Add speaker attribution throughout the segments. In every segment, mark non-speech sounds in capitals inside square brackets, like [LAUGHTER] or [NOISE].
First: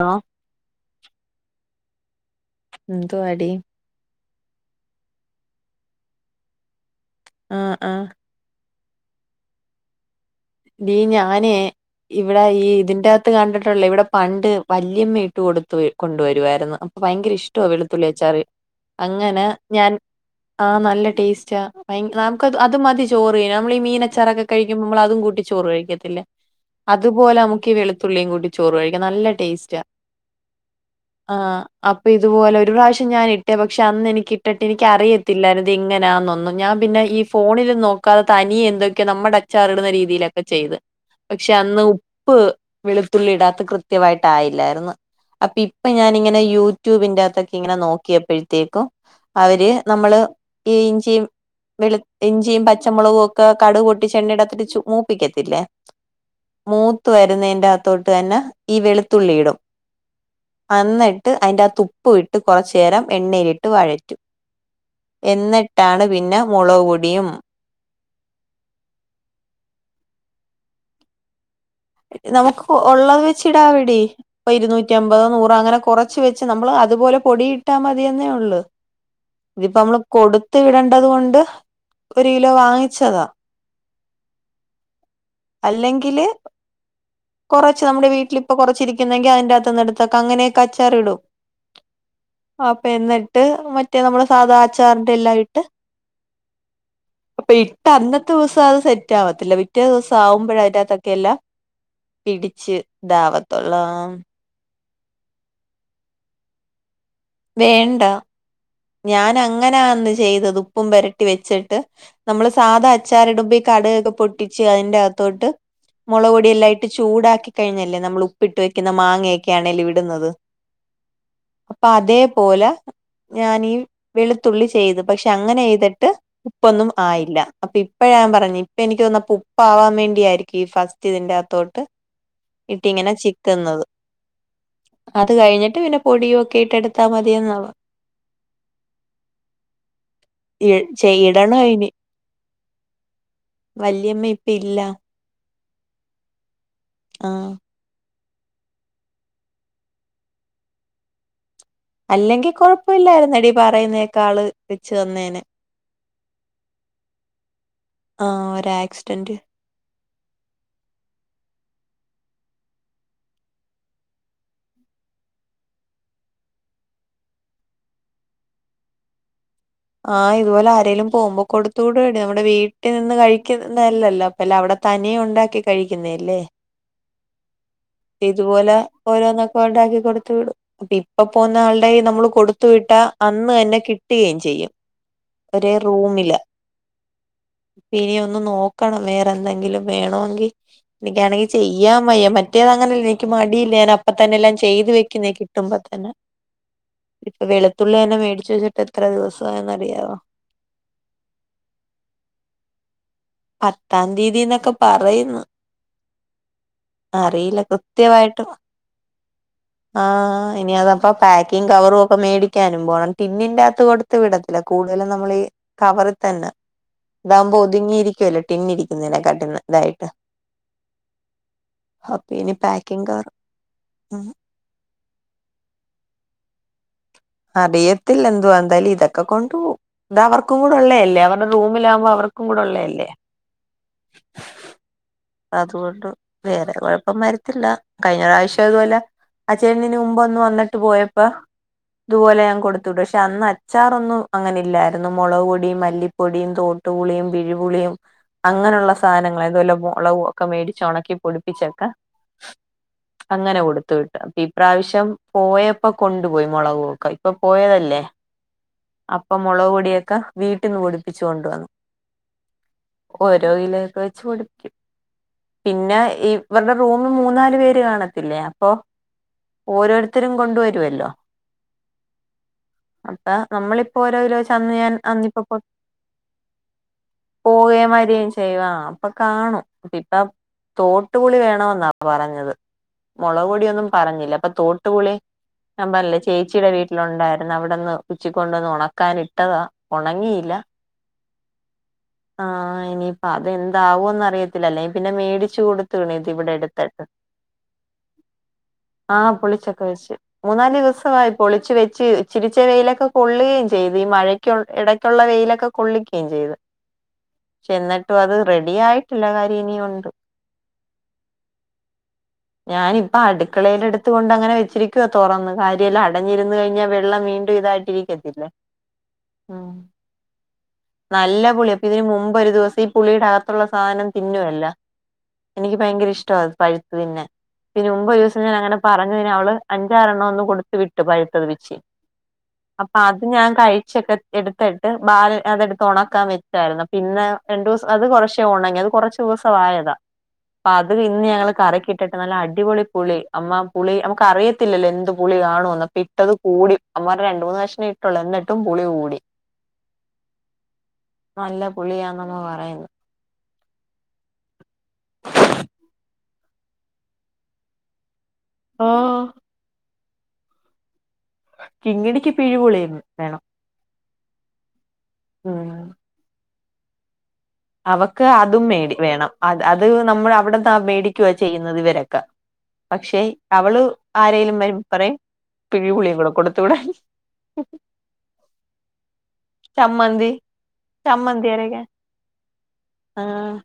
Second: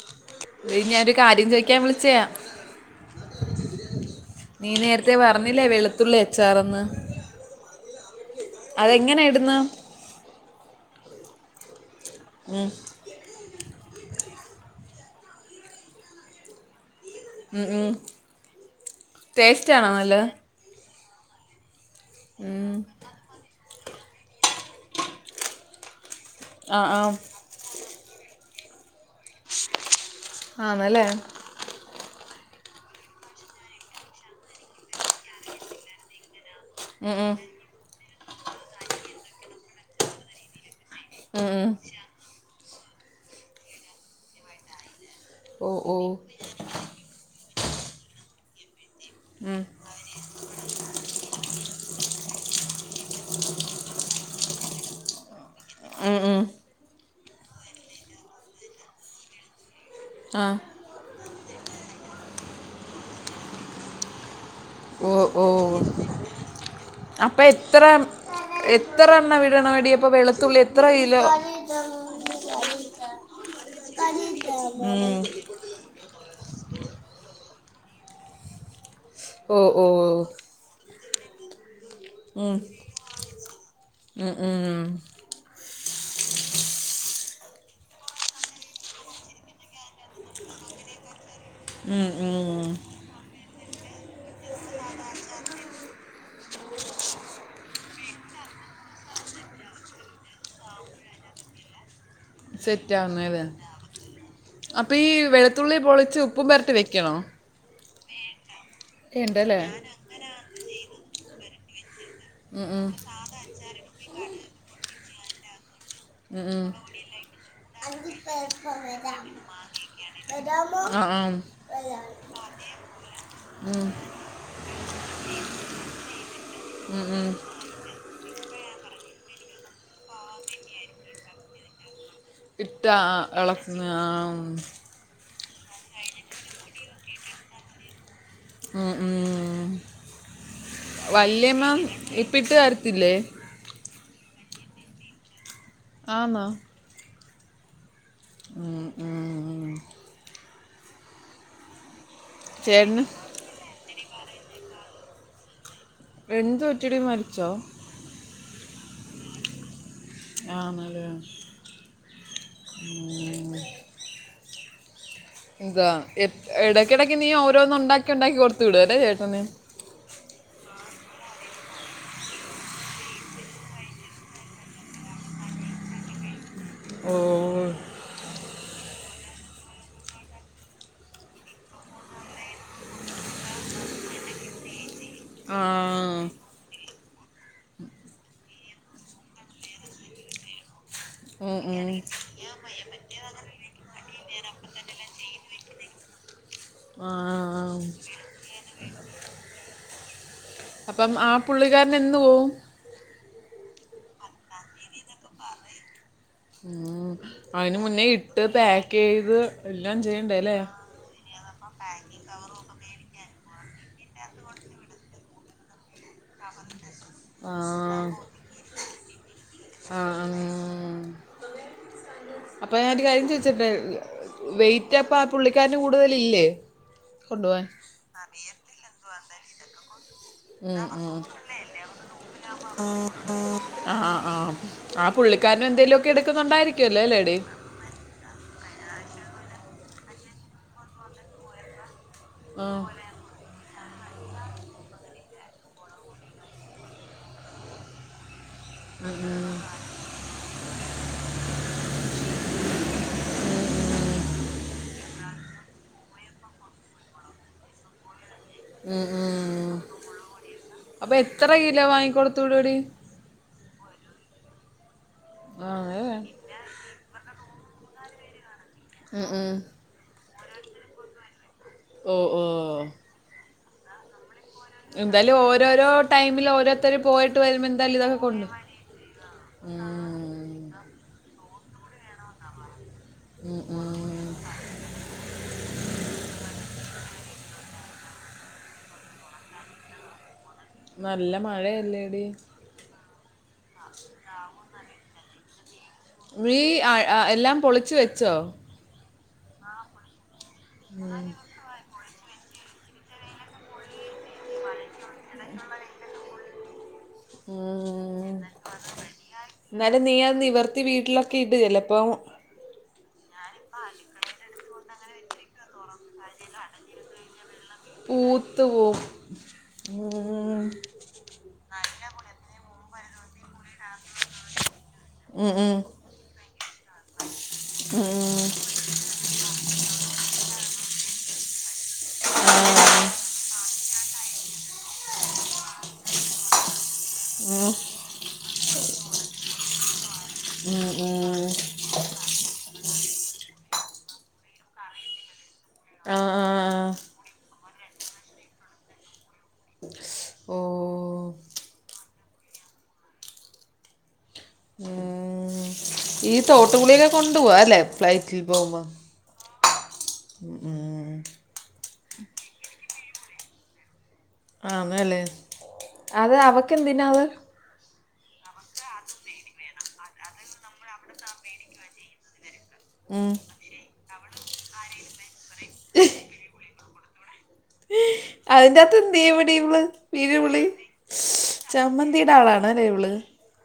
Speaker 1: Hello
Speaker 2: ഞ്ഞി ഞാനൊരു കാര്യം ചോദിക്കാൻ വിളിച്ചയാ
Speaker 1: എന്തുവാടി
Speaker 2: നീ നേരത്തെേ പറഞ്ഞില്ലേ വെളുത്തുള്ളി അച്ചാർന്ന്
Speaker 1: ആഹ് ആഹ്
Speaker 2: അതെങ്ങനെ ഇടുന്ന്?
Speaker 1: ടി ഞാനേ ഇവിടെ ഈ ഇതിന്റെ അ ത്ത് കണ്ടിട്ടുള്ള ഇവിടെ പണ്ട് വല്യമ്മ ഇട്ട് കൊടുത്ത് കൊണ്ടുവരുവായിരുന്നു. ഭയങ്കര ഇഷ്ടോ വെളുത്തുള്ളി അച്ചാറ്. അങ്ങനെ
Speaker 2: ടേസ്റ്റ് ആണോ
Speaker 1: ഞാൻ
Speaker 2: നല്ല
Speaker 1: ആഹ നല്ല ടേസ്റ്റാ. ഭയ നമുക്ക്
Speaker 2: ഉം.
Speaker 1: അത് മതി ചോറ് തിന്നാൻ. നമ്മൾ ഈ മീനച്ചാറൊക്കെ കഴിക്കുമ്പോ നമ്മള് അതും കൂട്ടി ചോറ് കഴിക്കത്തില്ലേ.
Speaker 2: ആ ആ
Speaker 1: അതുപോലെ നമുക്ക് ഈ വെളുത്തുള്ളിയും കൂടി, ചോറ് കഴിക്കാ നല്ല ടേസ്റ്റ.
Speaker 2: ആണല്ലേ
Speaker 1: ആഹ അപ്പ ഇതുപോലെ ഒരു പ്രാവശ്യം ഞാൻ ഇട്ടേ. പക്ഷെ അന്ന് എനിക്ക് ഇട്ടിട്ട് എനിക്ക് അറിയത്തില്ല ഇത് എങ്ങനാന്നൊന്നും. ഞാൻ പിന്നെ
Speaker 2: ഉം,
Speaker 1: ഈ
Speaker 2: ഉം.
Speaker 1: ഫോണിൽ നോക്കാതെ, തനി എന്തൊക്കെയെ നമ്മുടെ അച്ചാർ ഇടുന്ന രീതിയിലൊക്കെ ചെയ്ത്.
Speaker 2: ഉം,
Speaker 1: പക്ഷെ
Speaker 2: ഉം.
Speaker 1: അന്ന് ഉപ്പ് വെളുത്തുള്ളി ഇടാത്ത കൃത്യമായിട്ടായില്ലായിരുന്നു. അപ്പൊ
Speaker 2: ഓ
Speaker 1: ഇപ്പൊ
Speaker 2: ഓ
Speaker 1: ഞാനിങ്ങനെ യൂട്യൂബിന്റെ അത്തൊക്കെ ഇങ്ങനെ നോക്കിയപ്പോഴത്തേക്കും,
Speaker 2: ഉം.
Speaker 1: അവര് നമ്മള് [UNINTELLIGIBLE] ഇഞ്ചിയും, വെള് ഇഞ്ചിയും, പച്ചമുളകും ഒക്കെ കടക് പൊട്ടിചെണ്ണീയിടത്തി ച മൂപ്പിക്കത്തില്ലേ.
Speaker 2: ഉം ഉം.
Speaker 1: മൂത്ത് വരുന്നേന്റെ അകത്തോട്ട് തന്നെ ഈ വെളുത്തുള്ളി ഇടും.
Speaker 2: ആഹ
Speaker 1: അന്നിട്ട് അതിൻ്റെ ആ ഉപ്പ് ഇട്ട്, കുറച്ചു നേരം എണ്ണയിലിട്ട് വഴറ്റും.
Speaker 2: ഓ ഓ
Speaker 1: എന്നിട്ടാണ് പിന്നെ മുളക് പൊടിയും
Speaker 2: അപ്പൊ എത്ര എത്ര എണ്ണ ഇടണോടി. അപ്പൊ വെളുത്തുള്ളി എത്ര കിലോ?
Speaker 1: നമുക്ക് ഉള്ളത് വെച് ഇടാവിടി. ഇപ്പൊ ഇരുന്നൂറ്റി
Speaker 2: ഉം.
Speaker 1: അമ്പതോ നൂറോ അങ്ങനെ കുറ ച്ച് വച്ച് നമ്മള് അതുപോലെ പൊടി ഇട്ടാ മതിന്നെ ഉള്ളൂ.
Speaker 2: ഓ
Speaker 1: ഇതിപ്പോ
Speaker 2: ഓ
Speaker 1: നമ്മള് കൊടു ത്ത് വിടേണ്ടത് കൊണ്ട്, ഒരു കിലോ
Speaker 2: ഉം.
Speaker 1: വാങ്ങിച്ചതാ.
Speaker 2: ഉം, ഉം.
Speaker 1: അല്ലെങ്കില്, കൊറച്ച് നമ്മുടെ വീട്ടിലിപ്പൊ കൊറച്ചിരിക്കുന്നെങ്കിൽ, അതിന്റെ അത്തുനിന്ന് എടുത്തക്ക അങ്ങനെക്ക അച്ചാറിടും.
Speaker 2: ഉം ഉം.
Speaker 1: അപ്പ എന്നിട്ട്, മറ്റേ നമ്മുടെ സാധാ അച്ചാറിന്റെ എല്ലാം ഇട്ട്. ഇപ്പൊ ഇട്ട് അന്നത്തെ ദിവസം അത് സെറ്റ് ആവത്തില്ല. പിറ്റേ ദിവസം ആവുമ്പോഴ അതിനകത്തൊക്കെല്ല, പിടിച്ച്
Speaker 2: സെറ്റ് ആവുന്നല്ലേ
Speaker 1: ഇതാവത്തോള്ളാം.
Speaker 2: അപ്പൊ ഈ വെളുത്തുള്ളി പൊളിച്ച് ഉപ്പും പെരട്ടി വെക്കണോ?
Speaker 1: വേണ്ട. ഞാൻ
Speaker 2: ഉണ്ടല്ലേ
Speaker 1: അങ്ങനാന്ന് ചെയ്തത് ഉപ്പും പരട്ടി വെച്ചിട്ട്. നമ്മള്
Speaker 2: ഉം ഉം
Speaker 1: സാധാ അച്ചാറിടുമ്പോ, ഈ കടക് ക്കെ പൊട്ടിച്ചു അതിന്റെകത്തോട്ട്, മുളക്
Speaker 2: ഉം ഉം
Speaker 1: പൊടിയെല്ലാം ഇട്ട് ചൂടാക്കി കഴിഞ്ഞല്ലേ, നമ്മൾ ഉപ്പിട്ട് വെക്കുന്ന മാങ്ങയൊക്കെയാണേല്ലേ ഇടുന്നത്.
Speaker 2: ആഹ് ആം
Speaker 1: അപ്പൊ അതേപോലെ ഞാനീ
Speaker 2: ഉം
Speaker 1: വെളുത്തുള്ളി ചെയ്തു. പക്ഷെ അങ്ങനെ ചെയ്തിട്ട്, ഉപ്പൊന്നും
Speaker 2: ഉം ഉം
Speaker 1: ആയില്ല. അപ്പൊ ഇപ്പ ഞാൻ പറഞ്ഞു. ഇപ്പ എനിക്ക് തന്നപ്പ ഉപ്പാവാൻ വേണ്ടിയായിരിക്കും ഈ ഫസ് റ്റ് ഇതിന്റെ അകത്തോട്ട്,
Speaker 2: ഇട്ടാ
Speaker 1: ഇട്ടിങ്ങനെ
Speaker 2: ആ ഇളക്ക
Speaker 1: ചിക്കുന്നത്
Speaker 2: ആം.
Speaker 1: അത് കഴിഞ്ഞിട്ട്, പിന്നെ പൊടിയും ഒക്കെ ഇട്ട എടുത്താ മതിന്നാവാ.
Speaker 2: ഉ ഉം.
Speaker 1: ചെയ്യണം
Speaker 2: വല്യമ്മ
Speaker 1: അയിന്
Speaker 2: ഇപ്പ ഇട്ട് തരത്തില്ലേ?
Speaker 1: വല്യമ്മ ഇപ്പ ഇല്ല.
Speaker 2: ആന്നോ.
Speaker 1: ആഹ
Speaker 2: ഉം ഉം ഉം.
Speaker 1: അല്ലെങ്കിൽ
Speaker 2: ചേട്ടന്
Speaker 1: കൊഴപ്പില്ലാരുന്നെടി, പറയുന്നേക്കാള് വച്ച് തന്നേനേ.
Speaker 2: എന്ത് പറ്റിയെടി? മരിച്ചോ?
Speaker 1: ആഹ് ഒര് ആക്സിഡന്റ്.
Speaker 2: ആണല്ലേ. ഉം എന്താ ഇടക്കിടയ്ക്ക് നീ ഓരോന്ന് ഉണ്ടാക്കി ഉണ്ടാക്കി കൊടുത്ത വിടും അല്ലേ ചേട്ടന്.
Speaker 1: ആഹ് ഇതുപോലെ ആരേലും പോകുമ്പോ കൊടുത്തോ വിടുവെടി നമ്മുടെ വീട്ടിൽ നിന്ന് കഴിക്കുന്നെയല്ലല്ലോ അല്ല അവിടെ തനിയെ ഉണ്ടാക്കി കഴിക്കുന്നെയല്ലേ
Speaker 2: ഓ
Speaker 1: ഇതുപോലെ ഓരോന്നൊക്കെ ഉണ്ടാക്കി കൊടുത്ത് വിടും പ്പം ഇപ്പം പോന്ന ആളുടെ കയ്യില് നമ്മള് കൊടുത്തു വിട്ടാ അന്ന് തന്നെ കിട്ടുകയും ചെയ്യും
Speaker 2: ആ
Speaker 1: ഒരേ റൂമിലാ ഇനി ഒന്ന് നോക്കണം വേറെ എന്തെങ്കിലും വേണമെങ്കി എനിക്കാണെങ്കിൽ
Speaker 2: ഉം, ഉം.
Speaker 1: ചെയ്യാൻ വയ്യ മറ്റേത് അങ്ങനെയല്ല എനിക്ക് മടിയില്ല ഞാൻ അപ്പം തന്നെ എല്ലാം ചെയ്ത് വെക്കുന്നെയാ കിട്ടുമ്പ തന്നെ
Speaker 2: [INAUDIBLE]
Speaker 1: ഇപ്പൊ വെളുത്തുള്ളി തന്നെ മേടിച്ച് വെച്ചിട്ട് എത്ര ദിവസം ആയെന്ന് അറിയാവോ
Speaker 2: അപ്പം ആ പുള്ളിക്കാരനൻ എന്ന് പോവും
Speaker 1: പത്താം തീയതതീന്നൊക്കെ പറയുന്ന്
Speaker 2: ഉം.
Speaker 1: അറിയില്ല
Speaker 2: അതിന് മുന്നേ
Speaker 1: കൃത്യമായിട്ട്
Speaker 2: ഇട്ട് പാക്ക് ചെയ്ത് എല്ലാം ചെയ്യണ്ടേ
Speaker 1: ആഹ്
Speaker 2: അല്ലേ
Speaker 1: ഇനി അതപ്പം പാക്കിങ്ങ് കവറും ഒക്കെ മേടിക്കാനും പോണം ടിന്നിന്റകത്ത് കൊടുത്ത് വിടത്തില്ല കൂടുതലും നമ്മൾ ഈ കവറി തന്നെ
Speaker 2: ആ
Speaker 1: ഇതാകുമ്പോ ഒതുങ്ങിയിരി കുല്ലേ ടിന്നിരിക്കുന്നേനെകാട്ടി
Speaker 2: ആ
Speaker 1: നല്ലതായിട്ട് അപ്പം ഇനി
Speaker 2: അപ്പൊ ഞാൻ ഒരു
Speaker 1: പാക്കിങ്
Speaker 2: കാര്യം
Speaker 1: കവർ
Speaker 2: ചോദിച്ചിട്ടെ
Speaker 1: ഉം
Speaker 2: വെയിറ്റ് അപ്പം ആ പുള്ളിക്കാരന് കൂടുതലില്ലേ കൊണ്ടുപോവാൻ
Speaker 1: അറിയത്തില്ല എന്തുവാന്ന് എന്തായാലും ഇതൊക്കെ കൊണ്ട് പോവും ഇത് അവർക്കും
Speaker 2: ഉം, ഉം.
Speaker 1: കൂടെഉള്ളയല്ലേ അവരുടെ റൂമിലാകുമ്പോ അവർക്കും കൂടെഉള്ള യല്ലേ
Speaker 2: ആ ആഹ് ആ പുള്ളിക്കാരൻ
Speaker 1: അതുകൊണ്ട്
Speaker 2: എന്തെങ്കിലുമൊക്കെ
Speaker 1: വേറെ
Speaker 2: എടുക്കുന്നുണ്ടായിരിക്കുവല്ലോ
Speaker 1: കുഴപ്പം
Speaker 2: അല്ലേടി
Speaker 1: വരത്തില്ല കഴിഞ്ഞ പ്രാവശ്യം അതുപോലെ ആ ചേട്ടൻ ഇതിന് മുമ്പ് ഒന്ന് വന്നിട്ട് പോയപ്പം ഇതുപോലെ ഞാൻ
Speaker 2: ആ
Speaker 1: കൊടുത്തു വിടും ക്ഷെ ക്ഷെ അന്ന് അച്ചാറൊന്നും അങ്ങനെ ഇല്ലായിരുന്നു മുളക് പൊടിയും മല്ലിപ്പൊടിയും തോട്ടുപുളിയും പിഴിപുളിയും അങ്ങനെയുള്ള സാധനങ്ങൾ ഇതുപോലെ മുളക് ഒക്കെ മേടിച്ച് ഒണക്കി പൊടിപ്പിച്ചൊക്കെ
Speaker 2: [INAUDIBLE]
Speaker 1: അങ്ങനെ കൊടുത്തു വിട്ട് അപ്പൊ ഇപ്രാവശ്യം പോയപ്പോ കൊണ്ടുപോയി മുളകുവൊക്കെ ഇപ്പൊ പോയതല്ലേ
Speaker 2: [INAUDIBLE]
Speaker 1: അപ്പം മുളക് പൊടിയൊക്കെ വീട്ടിന്ന് പോയ്
Speaker 2: അപ്പൊ എത്ര കിലോ വാങ്ങിക്കൊടുത്തു വിടുവെടി
Speaker 1: ഓരോ കിലോ ഒക്കെ വെച്ച് പൊടിപ്പിക്കും
Speaker 2: ആ
Speaker 1: പിന്നെ
Speaker 2: അതെ
Speaker 1: ഇ ഇവരുടെ റൂമി മൂന്നാല് പേര് കാണത്തില്ലേ അപ്പം
Speaker 2: ആഹ് ആഹ്
Speaker 1: ഓരോരുത്തരും കൊണ്ട് വരുവല്ലോ
Speaker 2: ഓ ഓ
Speaker 1: നമ്മളിപ്പോ ഓരോ കിലോ വെച്ച് അന്ന് ഞാൻ
Speaker 2: എന്തായാലും
Speaker 1: അന്നിപ്പോ
Speaker 2: ഓരോരോ ടൈമില് ഓരോരുത്തര് പോയിട്ട് വരുമ്പോ എന്തായാലും ഇതൊക്കെ കൊ
Speaker 1: ചെയ്യുവാ അപ്പൊ കാണും ഇപ്പം തോട്ടുപുളി വേണം എന്നാ പറഞ്ഞത് മുളക്
Speaker 2: ഉം
Speaker 1: പൊടിയൊന്നും
Speaker 2: ഉം
Speaker 1: പറഞ്ഞില്ല അപ്പൊ തോട്ടുപുളി ഞാൻ പറഞ്ഞില്ലേ ചേച്ചിയുടെ വീട്ടിലുണ്ടായിരുന്നു അവിടന്ന് പിച്ചിക്കൊണ്ടുവന്ന് ഉണക്കാൻ ഇട്ടതാ ഉണങ്ങിയില്ല
Speaker 2: നല്ല മഴയല്ലേടി
Speaker 1: ആഹ് ഇനിയിപ്പം അത് എന്താവോന്ന് അറിയത്തില്ല അല്ലേ പിന്നെ മേടിച്ച് കൊടു
Speaker 2: നീആ ആ എല്ലാം പൊളിച്ച് വെച്ചൊ
Speaker 1: ആഹ് പൊളിച്ചൊക്കെ വെച്ച് മൂന്നാല് ദിവസവായി പൊളിച്ച് വെച്ച് ഇച്ചിരിച്ച വെയിലൊക്കെ കൊള്ളെയും ചെയ്ത് ഈ മഴയ്ക്ക ഇടയ്ക്കുള്ള വെയിലൊക്കെ കൊള്ളിക്കെചെയ്ത് ഛെ ന്നിട്ടു
Speaker 2: ഉം
Speaker 1: അത് റെഡി ആയിട്ടില്ല
Speaker 2: എന്നാലും
Speaker 1: കാര്യനിയുണ്ട്
Speaker 2: നീ അത് നിവർത്തി വീട്ടിലൊക്കെ ഇട് ചിലപ്പം
Speaker 1: ഞാനിപ്പ അടുക്കളയിലെടുത്തു കൊണ്ടങ്ങനെ വെച്ചിരിക്കുവ തൊറന്ന് കാര്യല്ലാം അടഞ്ഞിര്ന്നു കഴിഞ്ഞാ വെള്ളം വീണ്ടും ഇതായി ഇരിക്കത്തില്ല
Speaker 2: പൂത്ത് പോവും
Speaker 1: ഉം
Speaker 2: ഉം
Speaker 1: നല്ല പുളി ഇതിന് മുമ്പ് ഒരു ദിവസം ഈ പുളിടകത്തുള്ള സാധനം തിന്നുവല്ല
Speaker 2: ഉം
Speaker 1: എനിക്ക്
Speaker 2: ഉം
Speaker 1: ഭയങ്കര ഇഷ്ടവാത് പഴുത്തു തിന്നാൻ പിന്നെ
Speaker 2: ഉം
Speaker 1: മുമ്പൊരുസം ഞാനങ്ങനെ പറഞ്ഞതിന് അവള് അഞ്ചാറെണ്ണം ഒന്ന് കൊടുത്ത് വിട്ടു പഴുത്തത് പിച്ചി
Speaker 2: [UNINTELLIGIBLE]
Speaker 1: അപ്പൊ അത് ഞാൻ കഴിച്ചെക്കെ എടുത്തെട്ട് ബാൽ അതെടുത്ത് ഒണക്കാൻ വെ തായിരുന്നു പിന്നെ
Speaker 2: ഉം
Speaker 1: രണ്ടുസം അത് കുറച്ചേ ഒന്നങ്ങി അത് കുറച്ച് ദിവസം ആയതാ
Speaker 2: ഉം
Speaker 1: അത് ഇന്ന്
Speaker 2: ഉം
Speaker 1: ഞങ്ങള് കറികി ഇട്ടട്ട് നല്ല അടിപൊളി പുളി അമ്മ പുളി നമുക്ക് അറിയത്തില്ലല്ലോ എന്ത് പുളികാണുന്ന്
Speaker 2: ആ
Speaker 1: അപിട്ടത്
Speaker 2: ആ
Speaker 1: കൂടി അമ്മമാർ
Speaker 2: ആ
Speaker 1: രണ്ട് മൂന്ന് കഷ്ണംഇട്ടുള്ളൂ എന്നിട്ടും പുളി കൂടി
Speaker 2: ഓ
Speaker 1: നല്ല പുളിയാന്നെന്ന് പറയ്ന്ന്
Speaker 2: ഉം. ഈ തോട്ടുപുളിയിലെ കൊണ്ടു പോവാ അല്ലെ ഫ്ലൈറ്റിൽ പോകുമ്പോ
Speaker 1: ഓ
Speaker 2: ഉം ഉം
Speaker 1: കിങ്ങിണിക്ക്പ്പയിപുളി വേണം
Speaker 2: ആന്നല്ലേ
Speaker 1: ഉം
Speaker 2: അത് അവക്കെന്തിനാത്?
Speaker 1: അവക്ക് അതും മേടി വേണം അത് അത് നമ്മൾ അവിടെന്നാ മേടിക്കുവ ചെയ്യുന്നത് ഇവരെക്കെ പക്ഷെ
Speaker 2: ഉം.
Speaker 1: അവള് ആരെലും വരുമ്പോ പറയും പിഴ്പുളിയുംകൂടെ കൊടുത്തു വിടാൻ ഉം
Speaker 2: അതിന്റത്ത്ന് ദേവിടീവ്ള്
Speaker 1: ചമ്മന്തി
Speaker 2: വീരുവിളി
Speaker 1: ചമ്മന്തി അരയ്ക്കാൻ
Speaker 2: ചമ്മന്തിയുടെ ആളാണലേവ്ള്
Speaker 1: ആ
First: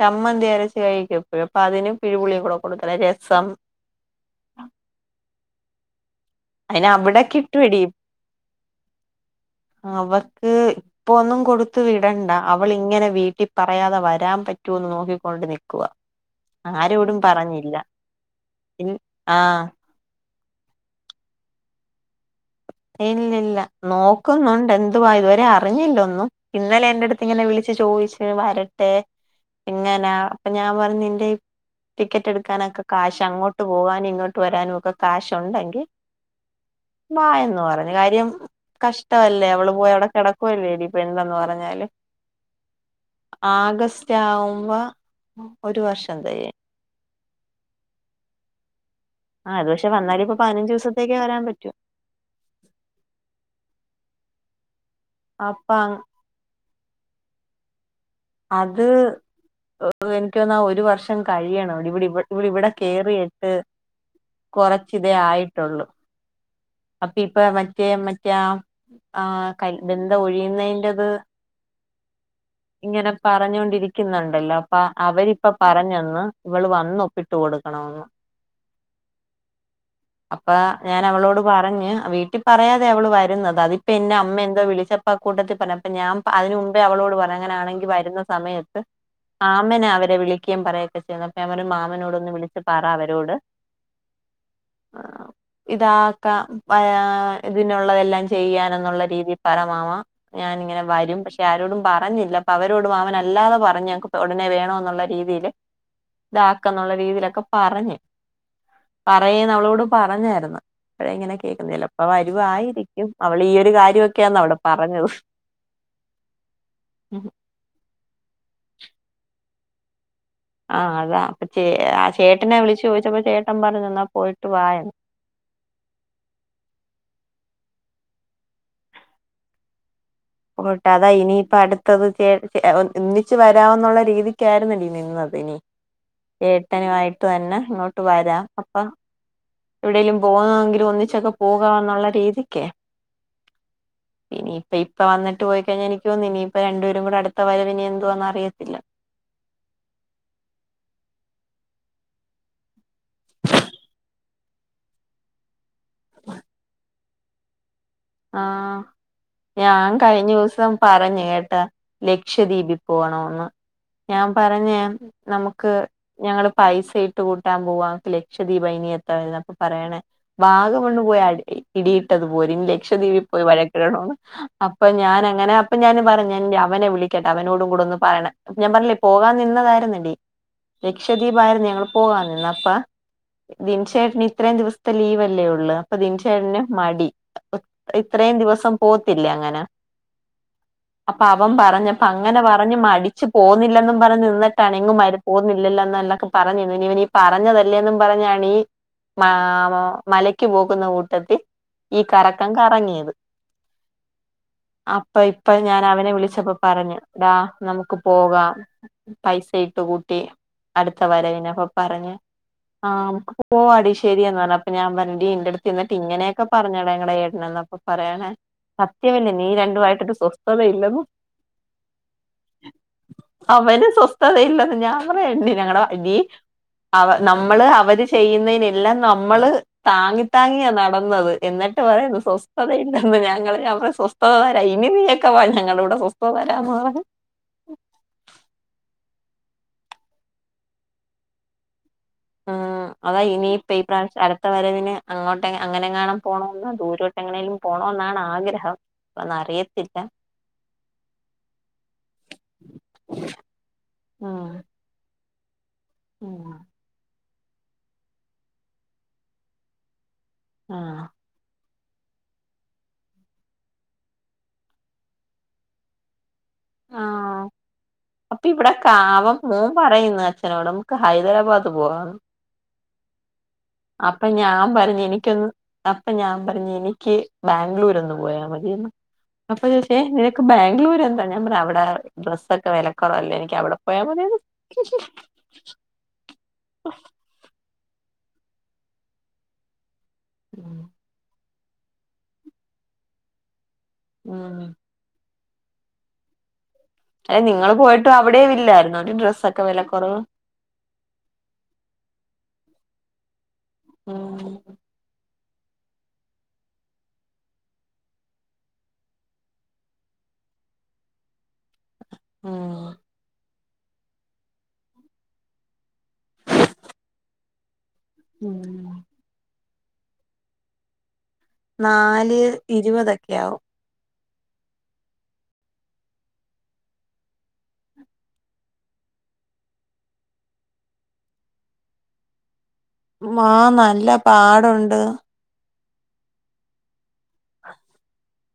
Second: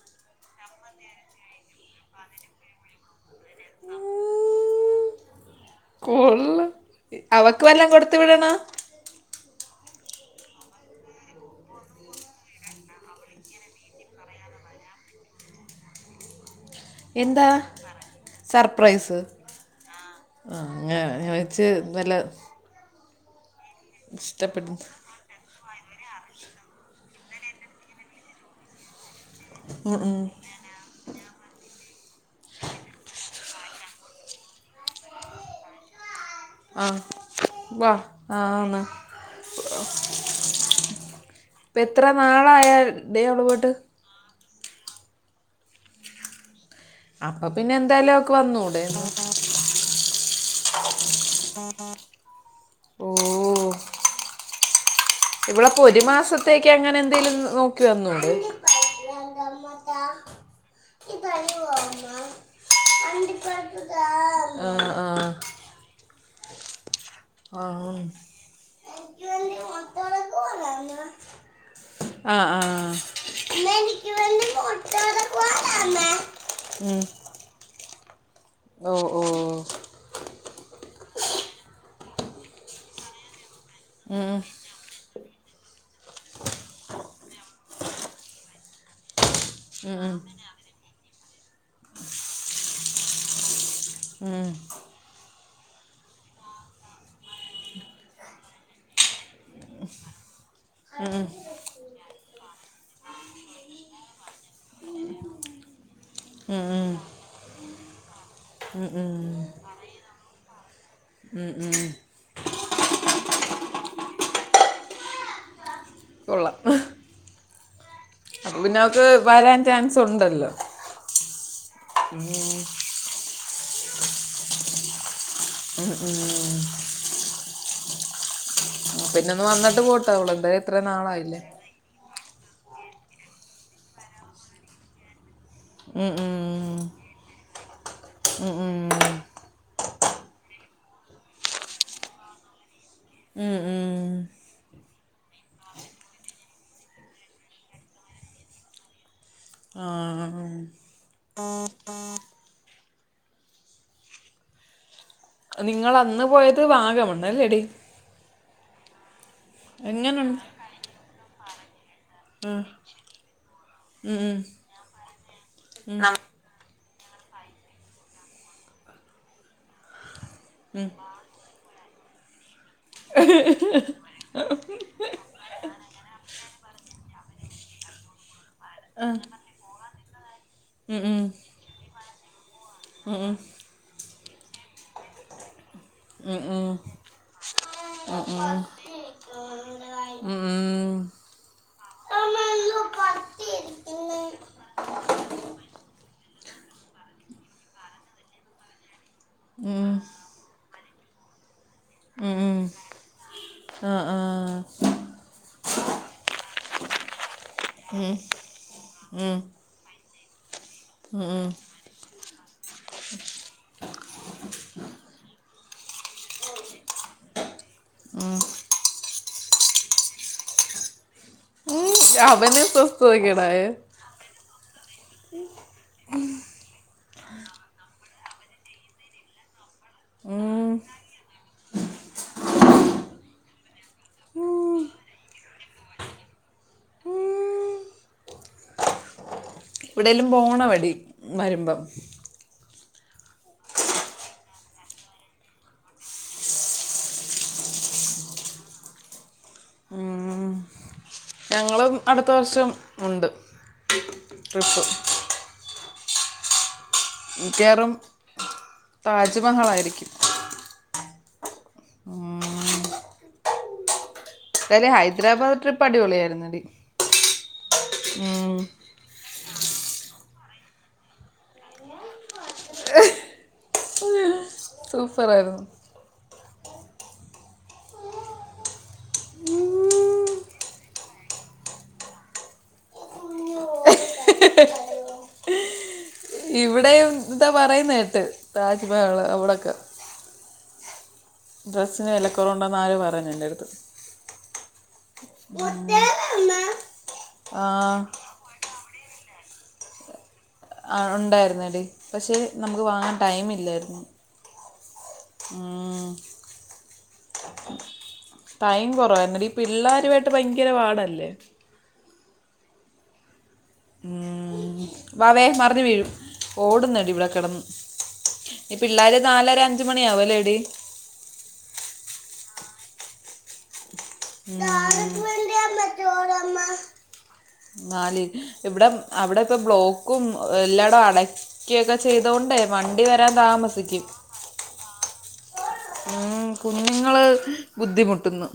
Speaker 1: ചമ്മന്തി അരച്ച് കഴിക്കെപ്പോഴും അപ്പതിന് പിഴുപുളികൂടെ കൊടുക്കല രസം
Speaker 2: കൊള്ള്
Speaker 1: അതിന് അവിടെ
Speaker 2: അവക്ക്
Speaker 1: കിട്ടുവെടി
Speaker 2: വല്ലാം കൊടുത്തു വിടണ
Speaker 1: അവർക്ക് ഇപ്പൊ ഒന്നും കൊടുത്തു വിടണ്ട അവളിങ്ങനെ വീട്ടിപറയാതെ വരാൻ പറ്റോന്ന് നോക്കിക്കൊണ്ട് നിക്കുവ
Speaker 2: എന്താ
Speaker 1: ഇൻ
Speaker 2: സർപ്രൈസ്
Speaker 1: ആ
Speaker 2: ആഹ് അങ്ങനെ ഞാച്ച് നല്ല
Speaker 1: ഇല്ലില്ല നോക്കുന്നുണ്ട്
Speaker 2: ഇഷ്ടപ്പെടുന്നു
Speaker 1: എന്തുവ ഇതുവരെ അർ അറിഞ്ഞില്ലൊന്നും ഇന്നലെ എന്റെടുത്ത്ങ്ങനെ വിളിച്ച് ചോദിച്ച് വരട്ടെ
Speaker 2: ഉം,
Speaker 1: ഇങ്ങനാ
Speaker 2: ഉം.
Speaker 1: അപ്പൊ ഞാൻ പറഞ്ഞ് നിന്റെയു ടിക്കറ്റ് എടുക്കാനൊക്കെ കാശ് അങ്ങോട്ട് പോകാനും ഇങ്ങോട്ട് വരാനുവൊക്കെ കാശുണ്ടെങ്കി
Speaker 2: ആ
Speaker 1: മായെന്ന്
Speaker 2: വാ ആന്ന്
Speaker 1: അവള് പോയി അവിടെ കിടക്കുവല്ലേടി ഇപ്പൊ എന്തെന്ന് പറഞ്ഞാലും
Speaker 2: ഇപ്പെത്ര നാളായൽ ദേ അവള് പോയ്ട്ട്
Speaker 1: സ്റ്റാവുമ്പോ ഒരു വർഷം തെയിം
Speaker 2: അപ്പൊ പിന്നെന്തായാലും അവക്ക് വന്നൂടെ
Speaker 1: ആഹ് അത് പക്ഷ വന്നാലിപ്പ പതിനഞ്ചുസ
Speaker 2: ഓഹ്
Speaker 1: അപ്പൊ
Speaker 2: ഇവളപ്പോ ഒരു മാസത്തേക്കങ്ങനെന്തേലും നോക്കി വന്നുടെ
Speaker 1: എനക്കോന്നാ ഒരു വർഷം കഴിയണം ഇവള് ഇവടെ ഇവള് വട കേറിയിട്ട്
Speaker 2: ആ ആ
Speaker 1: കൊറച്ചിതേ ആയിട്ടുള്ളൂ അപ്പിപ്പൊ
Speaker 2: ആ
Speaker 1: മറ്റേ
Speaker 2: ഉം.
Speaker 1: മറ്റേ ആഹ് ആഹ് ക ബന്ധം ഒഴിയുന്നേന്റത്
Speaker 2: ആ ആ
Speaker 1: ഇങ്ങനെ പറഞ്ഞൊണ്ടിരിക്കുന്ന്ണ്ടല്ലോ അപ്പ അവരിപ്പൊ പറഞ്ഞന്ന് ഇവള് വന്നൊപ്പിട്ടു കൊടുക്കണവെന്ന്
Speaker 2: ഓഹ് ഓഹ്
Speaker 1: അപ്പ ഞാൻ അവളോട് പറഞ്ഞ്. വീട്ടി പറയാതെ അവെള് വെരുന്നത്. അതി പിന്നെ അമ്മ
Speaker 2: ഉം
Speaker 1: എന്താ വിളിച്ചപ് ആഹ് കൂട്ടത്തിൽ പറഞ്ഞ്. അപ്പ ഞാൻ പ അതിന് മുമ്പേ അവളോട് പറഞ്ഞ് അങ്ങനാണെങ്കിൽ വരുന്ന സമയത്ത് ആമനെ
Speaker 2: ഉം ഉം
Speaker 1: അവെരെ വിളിക്കേയും പറയെക്കെ ചെയുന്നേ. ഞാപര മാമനോട് ഒന്ന് വിളിച്ച് പറ അവരോട്
Speaker 2: ഉം
Speaker 1: ഇതാ ഇപ്പ പ്പയാ ഇതിനൊള്ളതെല്ലാം ചെയ്യാനൊന്നൊള്ള രീതി പറ മാമാ. ഞാാനിങ്ങനെ വരും.
Speaker 2: ഉം ഉം
Speaker 1: പക്ഷെ ആരോടും പറഞ്ഞില്ല. അപ്പ അവരോടും അവൻ അല്ലാതെ പറഞ്ഞ ഞക്ക് ഒടെനെ വേണോന്നൊള്ള രീതിയി ക്കെ
Speaker 2: ഉം
Speaker 1: ഇതാക്കെന്നൊള്ള
Speaker 2: ഉം
Speaker 1: രീതിലെക്കെ പറഞ്ഞു.
Speaker 2: ഉം ഉം.
Speaker 1: പറയാനവളോട് പറഞ്ഞാരുന്നു. ഇപ്പഴയിങ്ങെനെ
Speaker 2: ഉം
Speaker 1: കേക്കുന്നേ.
Speaker 2: ഉം.
Speaker 1: ചെലപ്പോ വരുവായിരിക്കും. അവൾ ഈ ഒരു കാര്യമൊക്കെയാന്ന് അവടെ പറഞ്ഞത്.
Speaker 2: കൊള്ളാം അതു പിന്നെവെക്ക് വരാൻ ചാൻസ് ഒണ്ടല്ലോ?
Speaker 1: ആഹ് അതാ. അപ്പൊ ചേ ആ ചേട്ടനെ വിളിച്ചു ചോദിച്ചപ്പോ ചേട്ടൻ പറഞ്ഞു എന്നാ പോയിട്ട് വായെന്ന്.
Speaker 2: ഉം ഉം പിന്നെ ഒന്ന് വന്നിട്ട് പോട്ടേവള് എന്തായാലും ഇത്ര നാളായില്ലേ.
Speaker 1: ന്നത് കേ ഒന്നിച്ച് വരാവുന്നൊള്ള രീതിക്കായിരുന്നടി നിന്നത് ഇനി.
Speaker 2: ഉം ഉം
Speaker 1: എട്ടനുവായിട്ട് തന്നെ ഇങ്ങോട്ട് വരാം.
Speaker 2: ഉം ഉം.
Speaker 1: അപ്പം എവിടേലും പോന്നതെങ്കിലും ഒന്നിച്ചൊക്കെ പോകാന്നൊള്ള രീതിക്കേ.
Speaker 2: ഉം ഉം
Speaker 1: ഇയിനിപ്പയി പ്പം വന്നിട്ട് പോയിക്കഴിഞ്ഞാ എനിക്ക് തോന്ന്ന്ന് ഇനിയിപ്പ രണ്ടുപേരും കൂടെയടുത്തവരവ് ഇനി എന്തുവാന്ന് അറിയത്തില്ല.
Speaker 2: ആഹ് നിങ്ങെള് അന്ന് പോയത് വാഗമണ്ണ് അല്ലെടി?
Speaker 1: ആഹ് ഞാൻ
Speaker 2: എങ്ങനുണ്ട്
Speaker 1: കഴിഞ്ഞവസം പറഞ്ഞു കേട്ടാ.
Speaker 2: ആ.
Speaker 1: ലക്ഷദ്വീപി പോണോന്ന്.
Speaker 2: ഉം
Speaker 1: ഞാൻ
Speaker 2: ഉം.
Speaker 1: പറഞ്ഞ് നമ്മുക്ക്
Speaker 2: ഉം.
Speaker 1: ഞങ്ങള് പൈസ ഇട്ട് കൂട്ടാൻ പോവാ. ക്ക് ലക്ഷദ്വീപ് ഇനി എത്തായിതൊക്കെ പറയണേ.
Speaker 2: ഉം.
Speaker 1: വാഗമണ്ണ് പോയി അടി ഇടിയിട്ടത് പോരെ ഇനി ലക്ഷദ്വീപിൽ പോയി വഴക്കിടണോന്ന്. അപ്പം ഞാൻ അങ്ങനെ അപ്പം ഞാൻ പറഞ്ഞു. ഞാൻ അവനെ വിളിക്കട്ടെ അവനോടും കൂടെ ഒന്ന് പറയണം. ഞാൻ പറഞ്ഞില്ലേ പോകാൻ നിന്നതാരുന്നില്ലേ.
Speaker 2: ഉം ഉം.
Speaker 1: ലക്ഷദ്വീപായിരുന്നു ഞങ്ങള് പോവാ നിന്ന. അപ്പ
Speaker 2: ഉം ഉം. ഉം ഉം.
Speaker 1: ദിൻഷേട്ടന് ഇത്രയും ദിവസത്തെ ലീവല്ലേയൊള്ളു. അപ്പൊ
Speaker 2: ഉം
Speaker 1: ദിൻഷേട്ടന്
Speaker 2: ഉം.
Speaker 1: മടി.
Speaker 2: ഉം
Speaker 1: ഇത്രേം ദിവസം പോത്തില്ലേ അങ്ങന.
Speaker 2: ഉം.
Speaker 1: അ പ്പൊ അവൻ പറഞ്ഞപ്പ
Speaker 2: അമ്മ,
Speaker 1: അങ്ങനെ പറഞ്ഞ്
Speaker 2: ഇയ്യോ,
Speaker 1: മടിച്ച് പോന്നില്ലെന്നും പറഞ്ഞ്
Speaker 2: പത്തിരിക്കുന്നു.
Speaker 1: നിന്നിട്ടാണിങ്ങ് മരു പോന്നില്ലല്ലോ എന്നെല്ലാക്കെ പറഞ്ഞു ഇവ ഇവനീ പറഞ്ഞതല്ലേന്നും പറഞ്ഞാണീ മാമോ
Speaker 2: ഉം
Speaker 1: മലയ്ക്ക് പോകുന്ന കൂട്ടത്തിൽ ഈ
Speaker 2: ഉം
Speaker 1: കറക്കം
Speaker 2: ഉം
Speaker 1: കറങ്ങീത്.
Speaker 2: ആഹ് ആഹ്
Speaker 1: അപ്പം ഇപ്പം ഞാൻ അവനെ വിളിച്ചപ്പ പറഞ്ഞു. ടാ നമുക്ക്
Speaker 2: ആഹ്
Speaker 1: പോകാം.
Speaker 2: ഉം
Speaker 1: പൈസ ഇട്ട് കൂട്ടി, അടുത്ത
Speaker 2: ഉം ഉം ഉം
Speaker 1: വരവിന്, അപ്പോ പറഞ്ഞ് ആഹ് നമുക്ക് പോവാടി ശരിയെന്നു പറഞ്ഞു. അപ്പ ഞാൻ പറഞ്ഞു, എടി എന്റെടുത്ത് എന്നിട്ട് ഇങ്ങനെയൊക്കെ പറഞ്ഞവൻ നിങ്ങടെ ചേ എന്തന്നപ്പ പറയാനെ
Speaker 2: ഉം
Speaker 1: സത്യവല്ലേ നീ രണ്ടുവായിട്ടൊരു സ്വസ്ഥതയില്ലെന്ന്.
Speaker 2: ഉം അവന് സ്വസ്ഥത കേടായോ?
Speaker 1: അതെയില്ലെന്ന് ഞാപറഞ്ഞു എണ്ണി ഞങ്ങടെ അടി. അവ നമ്മള് അവര് ചെയ്യുന്നതിനെല്ലാം നമ്മള് താങ്ങി താങ്ങിയാ
Speaker 2: ഉം
Speaker 1: നടന്നത്. എന്നിട്ട് പറയന്നു സ്വസ്ഥതയില്ലെന്ന്. ഞങ്ങള് ഞാൻ പറഞ്ഞ് സ്വസ്ഥത തരാം. ഇനി നീയൊക്കെ വാ ഞങ്ങളൂടെ, സ്വസ്ഥത തരാന്ന് പറഞ്ഞ്.
Speaker 2: എവിടേലും പോണവഴി വരുമ്പം.
Speaker 1: ഉം അതാ ഇനിപ്പ ഈ പ്രാവശ്യം അടുത്ത വരവിന് അങ്ങോട്ട് അങ്ങനെങ്ങാണം പോണോന്ന് ദൂരോട്ട്. എങ്ങനേലും പോണോന്നാണ് ആഗ്രഹം. എന്നാറിയത്തില്ല.
Speaker 2: ഉം ഞങ്ങളും അടുത്ത വർഷം ഉണ്ട്
Speaker 1: ഉം
Speaker 2: ട്രിപ്പ്
Speaker 1: ഉം
Speaker 2: മിക്കവാറും താജ്മഹാളായിരിക്കും
Speaker 1: ആഹ്
Speaker 2: എന്തായാലും ഹൈദരാബാദ് ട്രിപ്പ് അടിപൊളിയായിരുന്നടി
Speaker 1: ആഹ് അപ്പൊ ഇവിടെ കാവം മൂൻ പറയുന്നു അച്ഛനോട് നമുക്ക് ഹൈദരാബാദ് പോവാന്ന് അപ്പൊ ഞാൻ പറഞ്ഞു എനിക്കൊന്ന്
Speaker 2: സൂപ്പറായിരുന്നു
Speaker 1: അപ്പൊ ഞാൻ പറഞ്ഞു നിക്ക് ബാംഗ്ലൂർ ഒന്ന് പോയാ മതിയന്ന് അപ്പൊ ചോയ്ചെ നിനക്ക് ബാംഗ്ലൂര് എന്താ ഞാൻ പറഞ്ഞ് അവിടെ ഡ്രസ്സൊക്കെ വിലക്കുറവല്ലേ എനിക്ക് അവിടെ പോയാ മതി
Speaker 2: ഇവിടെ എന്താ പറയുന്ന കേട്ട് താജ്മഹള് അവിടെൊക്കെ
Speaker 1: മ്
Speaker 2: ഡ്രസ്സിന് വിലക്കുറവുണ്ടെന്ന ആര് പറഞ്ഞട്ടണ്ട്ടുത്ത്?
Speaker 1: ഉം
Speaker 2: [UNINTELLIGIBLE]
Speaker 1: എ
Speaker 2: ആ,
Speaker 1: നിങ്ങ പോയിട്ടും അവിടെ ഇല്ലായിരുന്നൊ ഡ്രസ്സൊക്കെ വിലക്കുറവ്?
Speaker 2: ആ ഉണ്ടായിുന്നടി പക്ഷെ നമുക്ക് വാങ്ങാൻ ടൈം ഇില്ലായിരുന്നു.
Speaker 1: [UNINTELLIGIBLE]
Speaker 2: ഉം ടൈം കൊറവായിട്ട ഈ പിള്ളാരുമായിട്ട് ഭയങ്കര പാടല്ലേ
Speaker 1: മ്
Speaker 2: മ് വാവേ മറഞ്ഞു വീഴും ഓടുന്നടി ഇവിടെ കിടന്
Speaker 1: ഉം
Speaker 2: ഇ പിള്ളേര് നാലര അഞ്ച മണിയവും ആവലേടി
Speaker 1: നാല് ഇരുപതൊക്കെ ആവും
Speaker 2: താക്ക് വേണ്ടിയമ്മ ചോറമ്മ നാല് ഇവിടെ അവിടെ ഇപ്പ ബ്ലോക്കും എല്ലായിടും അട കേക്കെ ചെയ്തൊണ്ടേ വണ്ടി വരാൻ
Speaker 1: മാ
Speaker 2: താമസിക്കും
Speaker 1: നല്ല പാടുണ്ട്
Speaker 2: ഉം കുഞ്ഞുങ്ങള് ബുദ്ധിമുട്ടുന്നു.